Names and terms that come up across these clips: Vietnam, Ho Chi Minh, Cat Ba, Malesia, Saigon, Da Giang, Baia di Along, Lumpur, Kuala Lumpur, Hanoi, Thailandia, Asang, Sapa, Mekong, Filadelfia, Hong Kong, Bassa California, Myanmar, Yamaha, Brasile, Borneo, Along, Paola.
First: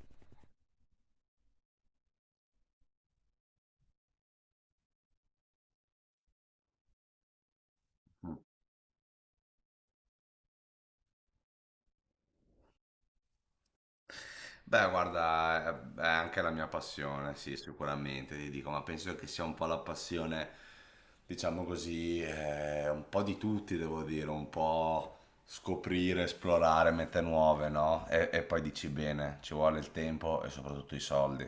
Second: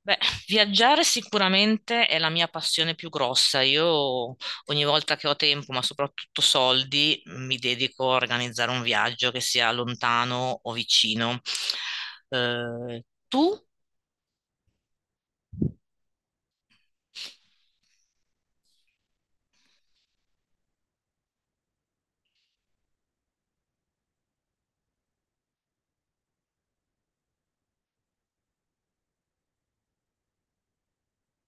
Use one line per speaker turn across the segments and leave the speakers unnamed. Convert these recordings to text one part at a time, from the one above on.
Beh, viaggiare sicuramente è la mia passione più grossa. Io ogni volta che ho tempo, ma soprattutto soldi, mi dedico a organizzare un viaggio che sia lontano o vicino. Tu?
Beh, guarda, è anche la mia passione, sì, sicuramente, ti dico, ma penso che sia un po' la passione, diciamo così, un po' di tutti, devo dire, un po' scoprire, esplorare mete nuove, no? E poi dici bene, ci vuole il tempo e soprattutto i soldi.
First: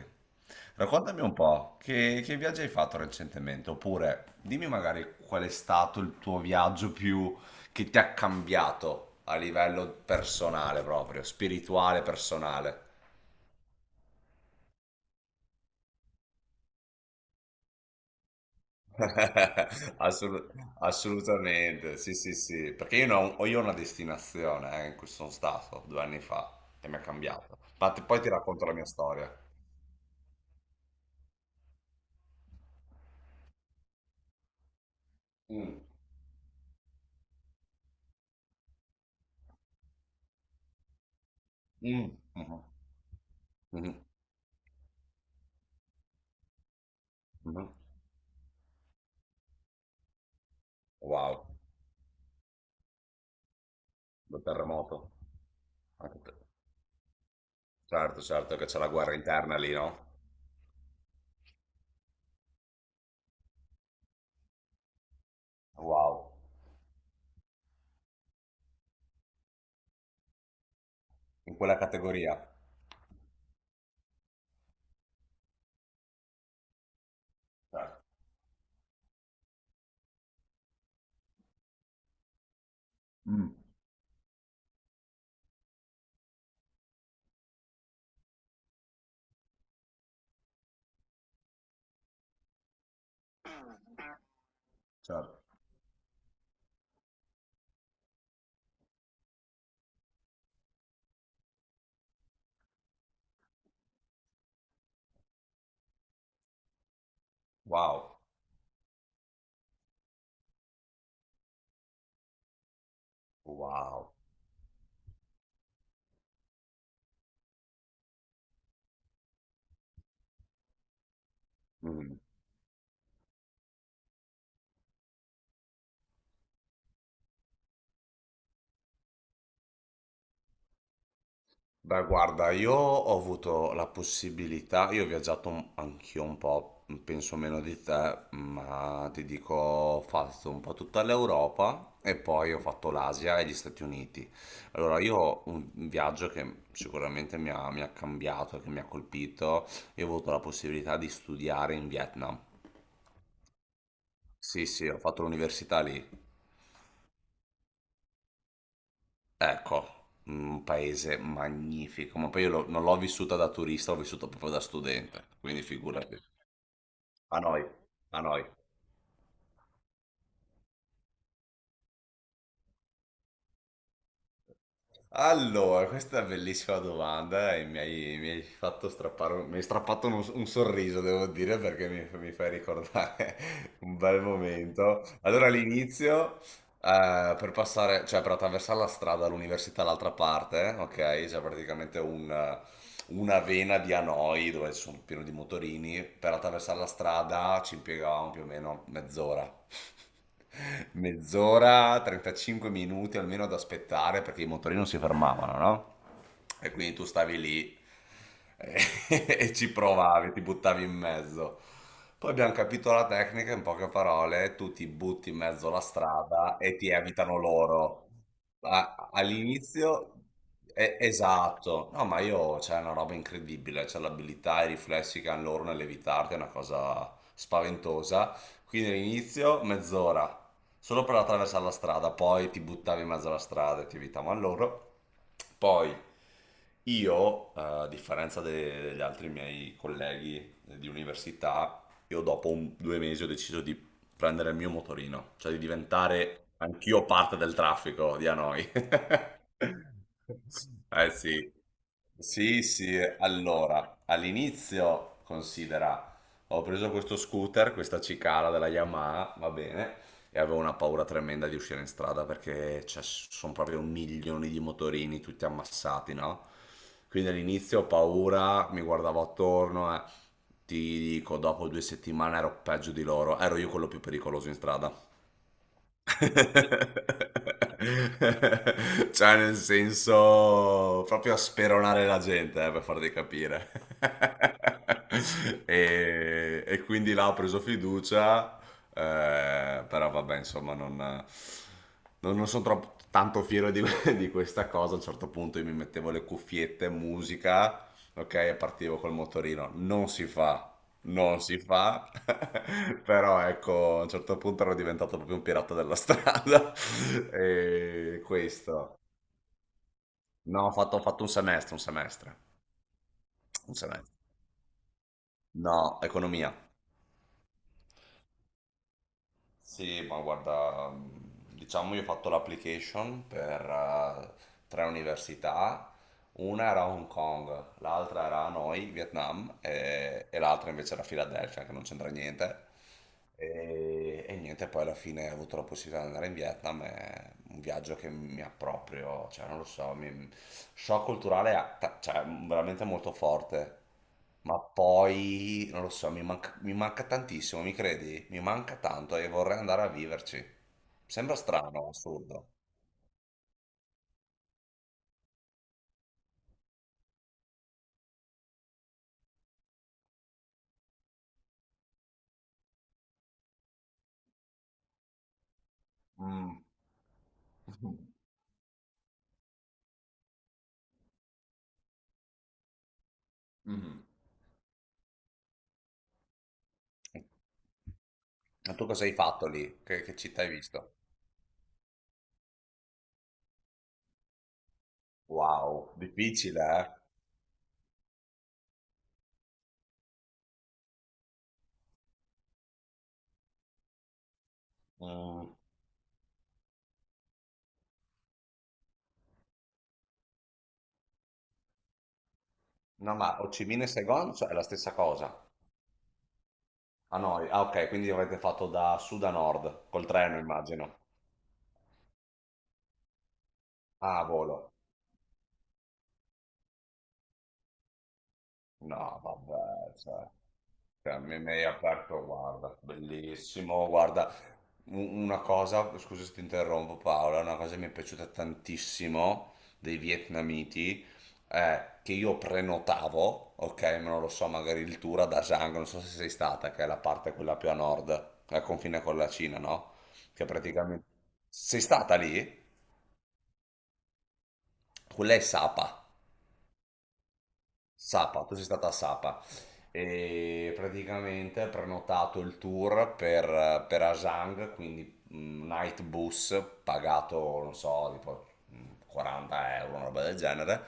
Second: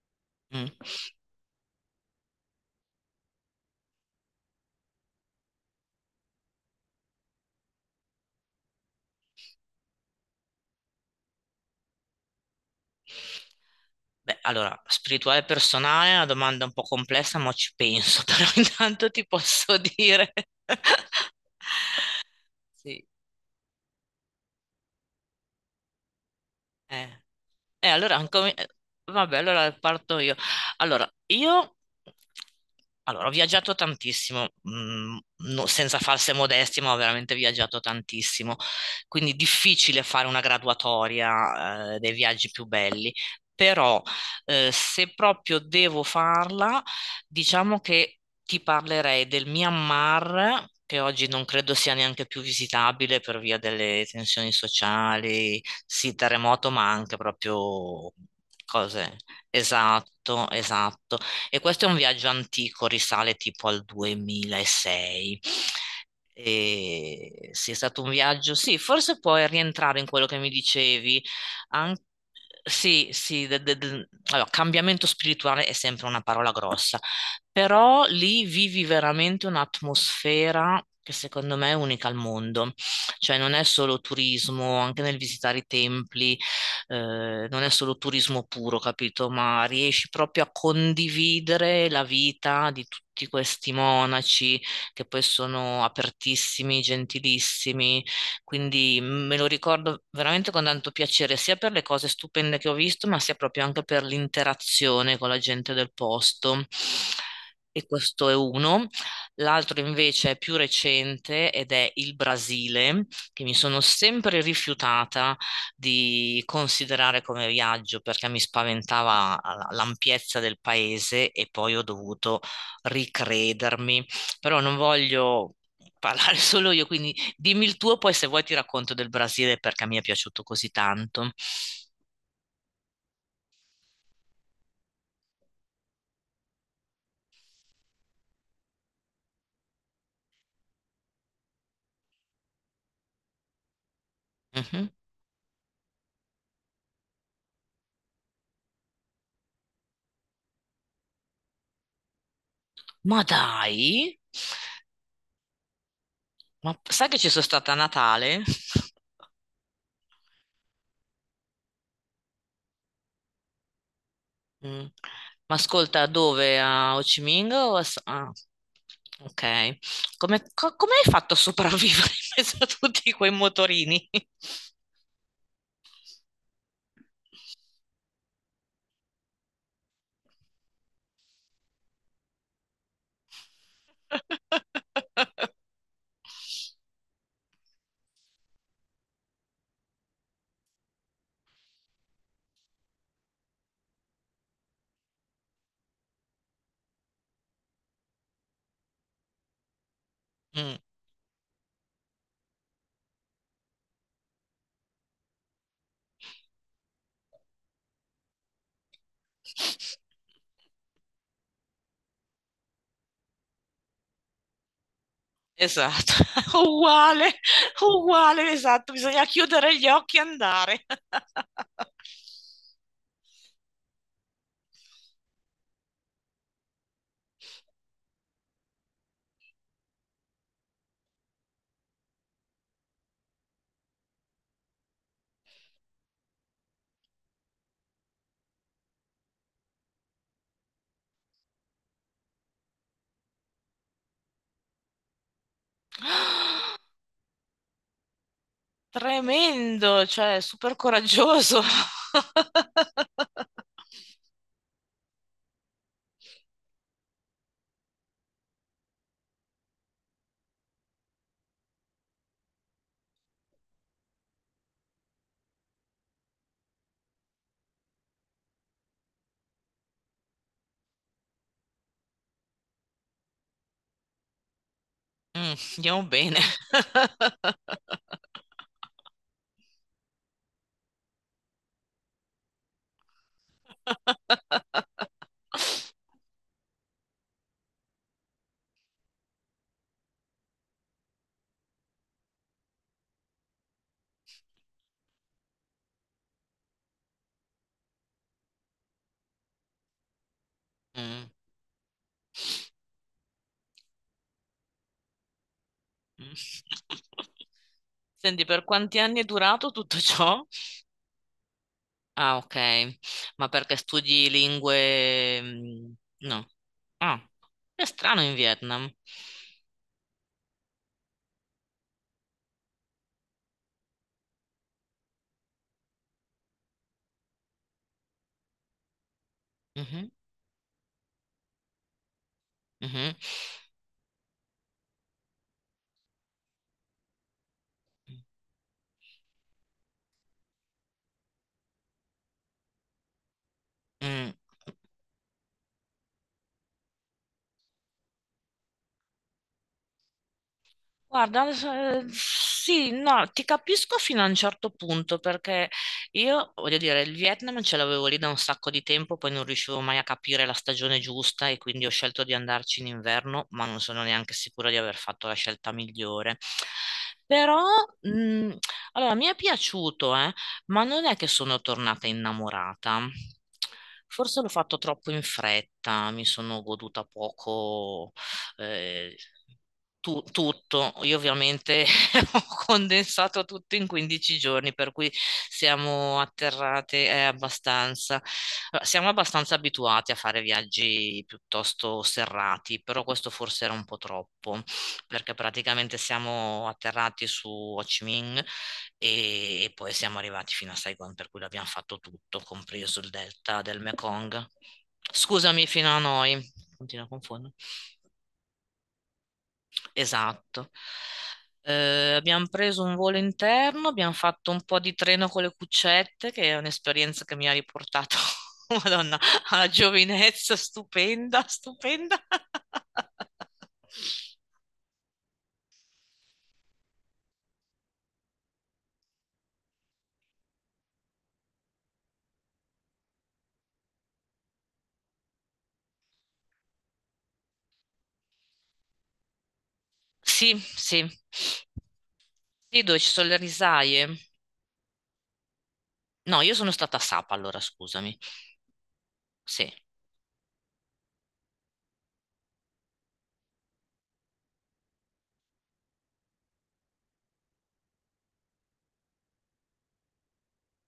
Mm.
Raccontami un po', che viaggi hai fatto recentemente? Oppure dimmi magari qual è stato il tuo viaggio più che ti ha cambiato a livello personale proprio, spirituale, personale.
Beh, allora, spirituale e personale è una domanda un po' complessa, ma ci penso, però intanto ti posso dire.
Assolut- assolutamente, sì, sì, sì, perché
Sì,
io, non- ho io ho una destinazione in cui sono stato 2 anni fa e mi è
eh.
cambiato.
E
Ma
allora,
poi ti racconto la mia storia.
vabbè, allora parto io. Allora, io allora, ho viaggiato tantissimo,
Mm.
senza false modestie, ma ho veramente viaggiato tantissimo. Quindi difficile fare una graduatoria,
Mm.
dei viaggi
Mhm.
più belli. Però,
Mhm.
se proprio devo farla,
Mhm.
diciamo che ti parlerei del Myanmar, che oggi non
Wow,
credo sia neanche più visitabile per via delle
lo
tensioni
terremoto.
sociali. Sì,
Anche te.
terremoto, ma anche proprio
Certo, certo che c'è la guerra
cose.
interna lì, no?
Esatto, esatto. E questo è un viaggio antico, risale tipo al 2006.
Wow,
E sì, è stato un viaggio, sì, forse puoi rientrare in quello che mi dicevi.
in quella
An-
categoria.
sì, sì, allora, cambiamento spirituale è sempre una parola grossa,
Certo.
però lì vivi veramente un'atmosfera che secondo me è unica al mondo. Cioè
Mm,
non è solo turismo, anche nel visitare i templi, non è solo turismo puro, capito? Ma riesci proprio a condividere la vita di tutti questi monaci che poi
certo.
sono apertissimi, gentilissimi. Quindi me lo ricordo veramente con tanto piacere, sia per le cose stupende che ho visto, ma sia proprio anche per l'interazione con la gente del posto. E
Wow,
questo è uno. L'altro invece è più recente ed è il Brasile che mi sono
wow.
sempre rifiutata di considerare come viaggio perché mi spaventava l'ampiezza del paese e poi ho
Mm-hmm.
dovuto ricredermi. Però non voglio parlare solo io, quindi dimmi il tuo, poi se vuoi ti racconto del Brasile perché mi è piaciuto così tanto.
Beh, guarda, io ho avuto la possibilità, io ho viaggiato anch'io un po', penso meno di te, ma ti dico, ho fatto un po' tutta l'Europa e poi ho fatto l'Asia e gli Stati Uniti.
Mhm.
Allora, io ho un viaggio che sicuramente mi ha, cambiato, che mi ha colpito, io ho avuto la possibilità di studiare in Vietnam.
Ma dai,
Sì, sì, ho fatto l'università lì.
ma sai che ci sono stata a Natale?
Ecco, un paese magnifico, ma poi io non l'ho vissuta da turista, l'ho vissuta proprio da
Mm.
studente,
Ma
quindi
ascolta,
figurati.
dove? A Ho Chi
A
Minh
noi,
o a
a
ah,
noi.
ok. Come hai fatto a sopravvivere in mezzo a tutti quei motorini?
Allora, questa è una bellissima domanda e mi hai fatto strappare, mi hai strappato un sorriso, devo dire, perché mi fai ricordare un bel momento. Allora, all'inizio, per passare, cioè per attraversare la strada all'università all'altra parte, ok? C'è praticamente una vena di Hanoi dove sono pieno di motorini, per attraversare la strada ci impiegavamo più o meno mezz'ora.
Mm.
Mezz'ora, 35 minuti almeno ad aspettare perché i motorini non si fermavano, no? E quindi tu stavi lì e, e ci provavi, ti buttavi in mezzo. Poi abbiamo capito la tecnica, in poche parole, tu ti butti in mezzo alla
Esatto,
strada e ti evitano
uguale,
loro.
uguale, esatto,
A-
bisogna chiudere gli
all'inizio,
occhi e andare.
esatto, no, ma io c'è una roba incredibile, c'è l'abilità e i riflessi che hanno loro nell'evitarti, è una cosa spaventosa. Quindi all'inizio mezz'ora, solo per attraversare la strada, poi ti buttavi in mezzo alla strada e ti evitavano loro. Poi io, a differenza degli altri miei colleghi di università, io dopo 2 mesi ho deciso di prendere il mio motorino, cioè di diventare anch'io parte del traffico di Hanoi.
Tremendo, cioè, super
Eh sì.
coraggioso.
Sì, sì, allora, all'inizio considera, ho preso questo scooter, questa cicala della Yamaha, va bene, e avevo una paura tremenda di uscire in strada perché cioè, sono proprio milioni di motorini tutti ammassati, no? Quindi all'inizio ho paura, mi guardavo attorno e ti dico, dopo 2 settimane ero peggio di loro, ero io quello più pericoloso in strada.
Mm, andiamo bene.
Cioè, nel senso, proprio a speronare la gente, per farti capire. E quindi là ho preso fiducia, però vabbè, insomma, non sono troppo, tanto fiero di, di questa cosa. A un certo punto io mi mettevo le cuffiette, musica, ok, e partivo col motorino. Non si fa
Mm.
non si fa, però ecco, a un certo punto ero diventato proprio un pirata della strada. E
Senti, per
questo.
quanti anni è durato tutto ciò?
No, ho fatto un semestre, un semestre,
Ah, ok. Ma
un
perché
semestre.
studi lingue
No,
no.
economia.
Ah, è strano in Vietnam.
Sì, ma guarda, diciamo io ho fatto l'application per tre università. Una era Hong Kong, l'altra era Hanoi, Vietnam,
Mhm,
e, l'altra invece era Filadelfia, che non c'entra niente.
mhm.
E niente, poi alla fine ho avuto la possibilità di andare in Vietnam, è un viaggio che mi ha proprio, cioè non lo so, shock culturale cioè, veramente molto forte,
Mm.
ma poi non lo so, mi manca tantissimo, mi credi? Mi manca tanto e vorrei andare a viverci. Sembra
Guarda,
strano, assurdo.
sì, no, ti capisco fino a un certo punto perché io, voglio dire, il Vietnam ce l'avevo lì da un sacco di tempo, poi non riuscivo mai a capire la stagione giusta e quindi ho scelto di andarci in inverno, ma non sono neanche sicura di aver fatto la scelta migliore.
Mm.
Però, mh, allora, mi è piaciuto, ma non è che sono tornata innamorata.
Mhm.
Forse l'ho fatto troppo in fretta, mi sono goduta
Mhm.
poco,
Ma tu cosa hai
eh,
fatto lì? Che
tu
città hai visto?
tutto. Io ovviamente ho condensato tutto in 15 giorni, per cui
Wow,
siamo
difficile,
atterrate abbastanza. Allora, siamo abbastanza abituati a fare viaggi piuttosto serrati, però questo forse era un po' troppo,
eh?
perché
Mm.
praticamente siamo atterrati su Ho Chi Minh e poi siamo arrivati fino a Saigon, per cui l'abbiamo fatto tutto, compreso il
No, ma Ho
delta
Chi
del
Minh e Saigon
Mekong.
cioè, è la stessa cosa.
Scusami, fino a noi. Continuo a
Ah, no,
confondere.
ah, ok, quindi avete fatto da sud a nord, col treno,
Esatto.
immagino.
Abbiamo preso un volo interno, abbiamo
Ah, a
fatto un
volo.
po' di treno con le cuccette, che è un'esperienza che mi ha riportato, Madonna,
No,
alla
vabbè, cioè.
giovinezza
Cioè, mi
stupenda,
mi hai
stupenda.
aperto, guarda, bellissimo, guarda, una cosa, scusa se ti interrompo Paola, una cosa che mi è piaciuta tantissimo dei vietnamiti è che io prenotavo, ok, ma non lo so, magari il tour a Da Giang, non so se sei stata, che è la parte quella più a nord, al confine con la Cina, no? Che
Sì,
praticamente.
sì.
Sei stata lì?
Sì, dove ci sono le risaie.
Quella è Sapa.
No, io sono stata a Sapa, allora scusami.
Sapa, tu sei stata a Sapa
Sì.
e praticamente hai prenotato il tour per Asang, quindi night bus pagato, non so, tipo 40 euro, una roba del genere.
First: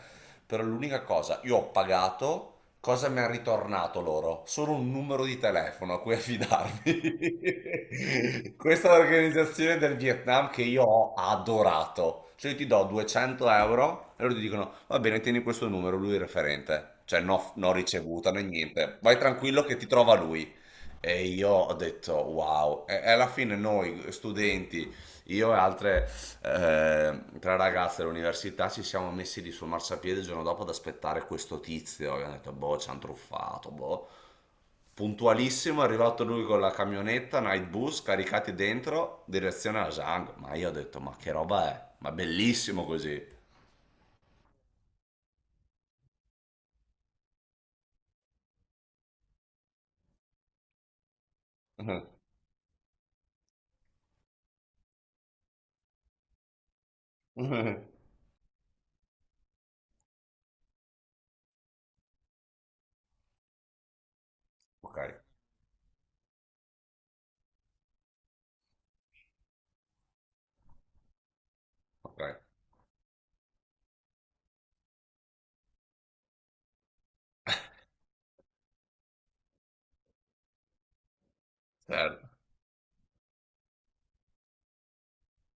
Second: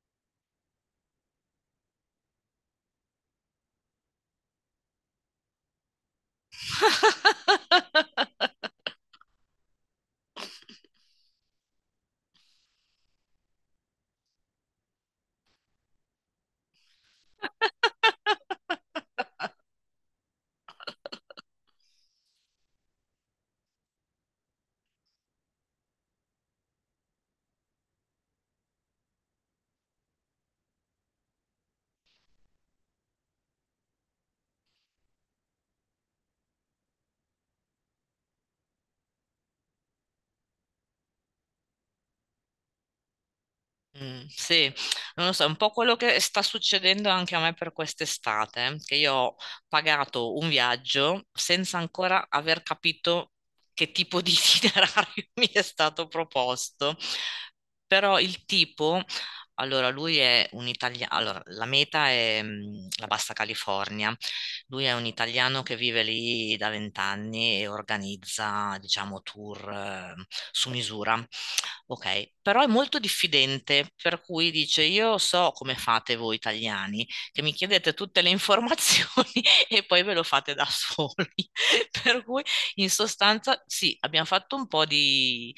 Però l'unica cosa, io ho pagato, cosa mi hanno ritornato loro? Solo un numero di telefono a cui affidarmi. Questa è l'organizzazione del Vietnam che io ho adorato. Cioè io ti do 200 € e loro ti dicono, va bene, tieni questo numero, lui è il referente. Cioè no, no ricevuta né niente. Vai tranquillo che ti trova lui. E io ho detto wow, e alla fine noi studenti, io e altre tre ragazze dell'università ci siamo messi lì sul marciapiede il giorno dopo ad aspettare questo tizio, abbiamo detto boh ci hanno truffato, boh. Puntualissimo è arrivato lui con la camionetta, night bus, caricati dentro, direzione alla Zang, ma io ho detto ma che roba è, ma bellissimo così.
Sì, non lo so, è un po' quello che sta succedendo anche a me per quest'estate, che io ho pagato un viaggio senza ancora aver capito che tipo di itinerario mi è stato proposto. Però il tipo, allora lui è un italiano, allora la meta è la Bassa California, lui è
Ok,
un italiano che vive lì da 20 anni e organizza, diciamo, tour su misura.
ok,
Ok, però è molto diffidente, per cui dice: Io so come fate voi italiani, che mi chiedete tutte le informazioni e poi ve lo fate da soli. Per
certo.
cui, in sostanza, sì, abbiamo fatto un po' di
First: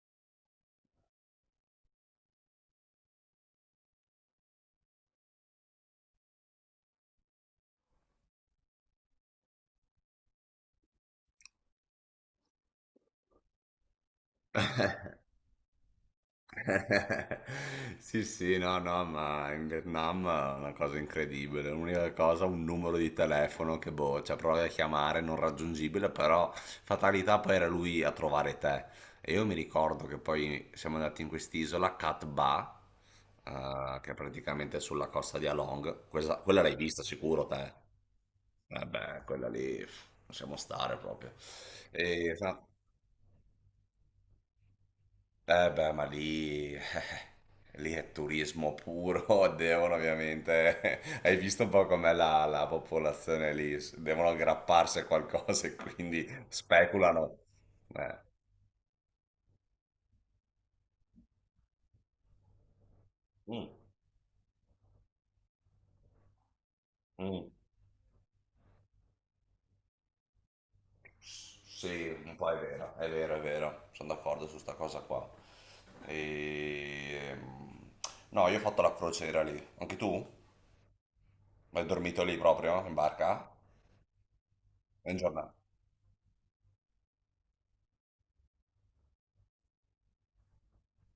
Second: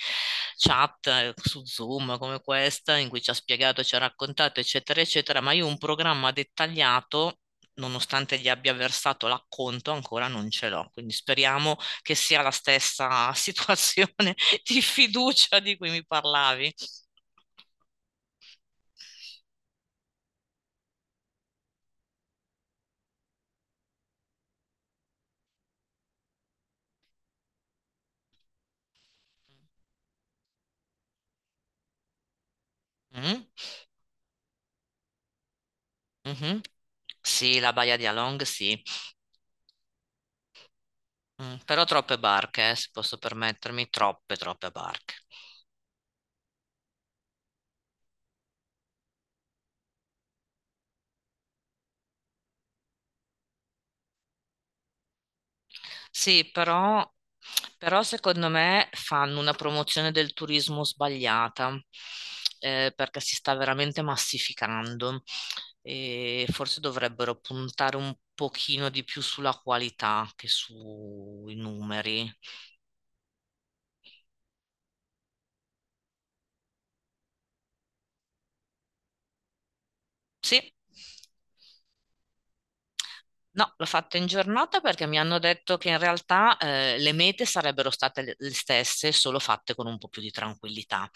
chat su Zoom come questa, in cui ci ha spiegato, ci ha raccontato, eccetera, eccetera, ma io un programma dettagliato. Nonostante gli abbia versato l'acconto, ancora non ce l'ho. Quindi speriamo che sia la stessa situazione di fiducia di cui mi parlavi.
Sì, sì, no, no, ma in Vietnam è una cosa incredibile. L'unica cosa, un numero di telefono che boh, cioè provi a chiamare, non raggiungibile, però fatalità poi era lui a trovare te. E io mi ricordo che poi siamo andati in quest'isola, Cat Ba,
Mm,
che è praticamente sulla costa di Along. Questa-
mhm.
quella l'hai vista sicuro
Sì,
te?
la Baia di Along, sì.
Eh beh, quella lì, pff, possiamo stare proprio.
Mm, però troppe
E,
barche, se posso permettermi, troppe, troppe barche.
eh beh, ma lì. Lì è turismo puro, devono ovviamente, hai visto un po' com'è la, popolazione lì, devono aggrapparsi a qualcosa e quindi
Sì, però,
speculano.
però
Eh,
secondo me fanno una promozione del turismo sbagliata, perché si sta
mm,
veramente massificando e forse dovrebbero
mm.
puntare un pochino di più sulla qualità che sui
Sì,
numeri.
un po' è vero, è vero, è vero, sono d'accordo su sta cosa qua. E... ehm, No, io ho fatto la crociera lì, anche tu?
Sì.
Hai dormito lì proprio, in barca?
No, l'ho fatto in giornata perché
In
mi hanno
giornata?
detto che in realtà le mete sarebbero state le stesse, solo fatte con un po' più di tranquillità.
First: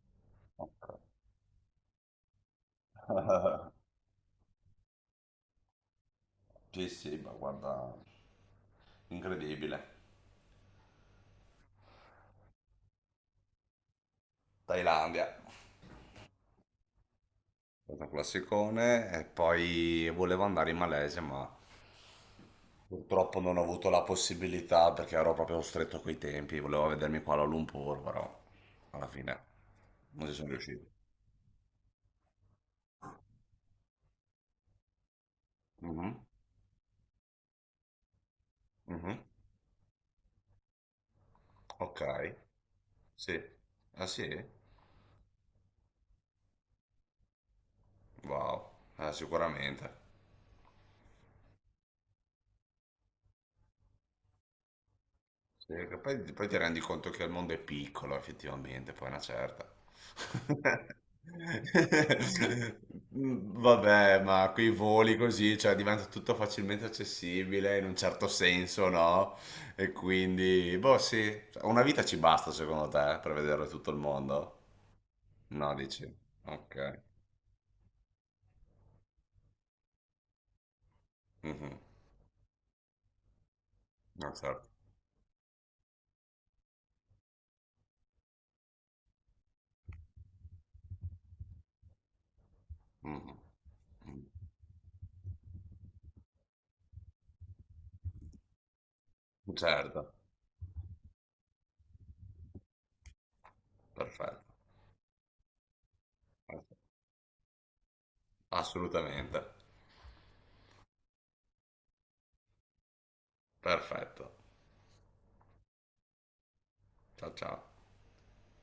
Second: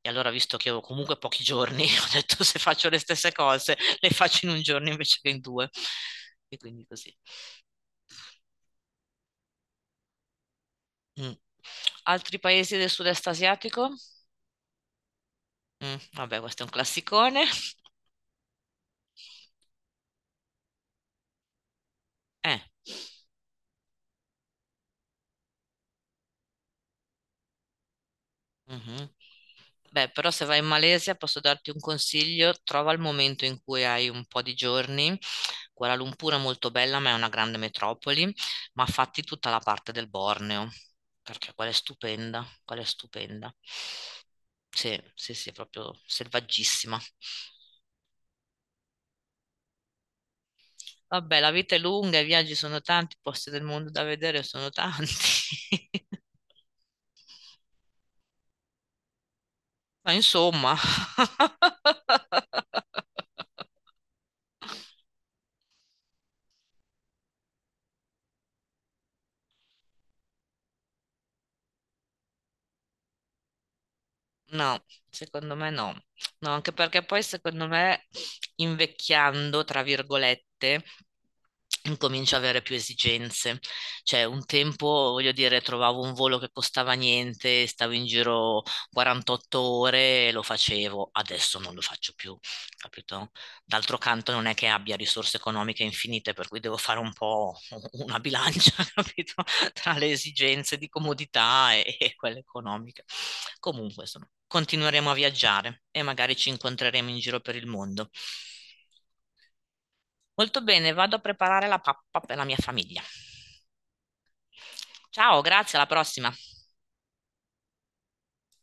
E allora, visto che ho
Ok.
comunque pochi giorni, ho detto se faccio le stesse cose, le faccio in un giorno invece che in due. E quindi
Sì, sì,
così.
ma guarda, incredibile.
Mm. Altri paesi del sud-est asiatico?
Thailandia.
Mm, vabbè, questo è un classicone.
Stato un classicone e poi volevo andare in Malesia, ma
Eh.
purtroppo non ho avuto la possibilità perché ero proprio stretto coi tempi, volevo vedermi qua a Lumpur, però alla
Mhm.
fine
Beh,
non
però
ci
se
sono
vai in
riuscito.
Malesia posso darti un consiglio, trova il momento in cui hai un po' di giorni. Kuala
Mhm,
Lumpur è molto bella, ma è una grande metropoli, ma
mhm.
fatti tutta la parte del Borneo, perché quella è
Ok,
stupenda, quella è
sì.
stupenda.
Ah sì?
Sì, sì, sì, è proprio selvaggissima.
Wow, sicuramente.
Vabbè, la vita è lunga, i viaggi sono tanti, i posti del mondo da vedere sono tanti.
Sì, che poi, poi ti rendi conto che il mondo è piccolo, effettivamente, poi è una certa.
Ma insomma.
Mm, vabbè, ma quei voli così, cioè diventa tutto facilmente accessibile in un certo senso, no? E quindi, boh, sì, cioè, una vita ci basta secondo te per vedere tutto il mondo?
No, secondo me
No,
no.
dici?
No, anche
Ok.
perché poi secondo me invecchiando, tra virgolette,
Mhm.
incomincio ad avere più esigenze. Cioè,
No,
un
certo.
tempo, voglio dire, trovavo un volo che costava niente, stavo in giro 48 ore e lo facevo. Adesso non lo faccio più, capito?
Mhm.
D'altro canto non è che abbia risorse economiche infinite, per cui devo fare un po' una bilancia, capito? Tra le
Certo,
esigenze di comodità e quelle economiche. Comunque, insomma,
perfetto.
continueremo a viaggiare e magari ci incontreremo in giro per il mondo.
Assolutamente.
Molto bene, vado a preparare la pappa per la mia famiglia.
Perfetto.
Ciao, grazie, alla prossima.
Ciao ciao.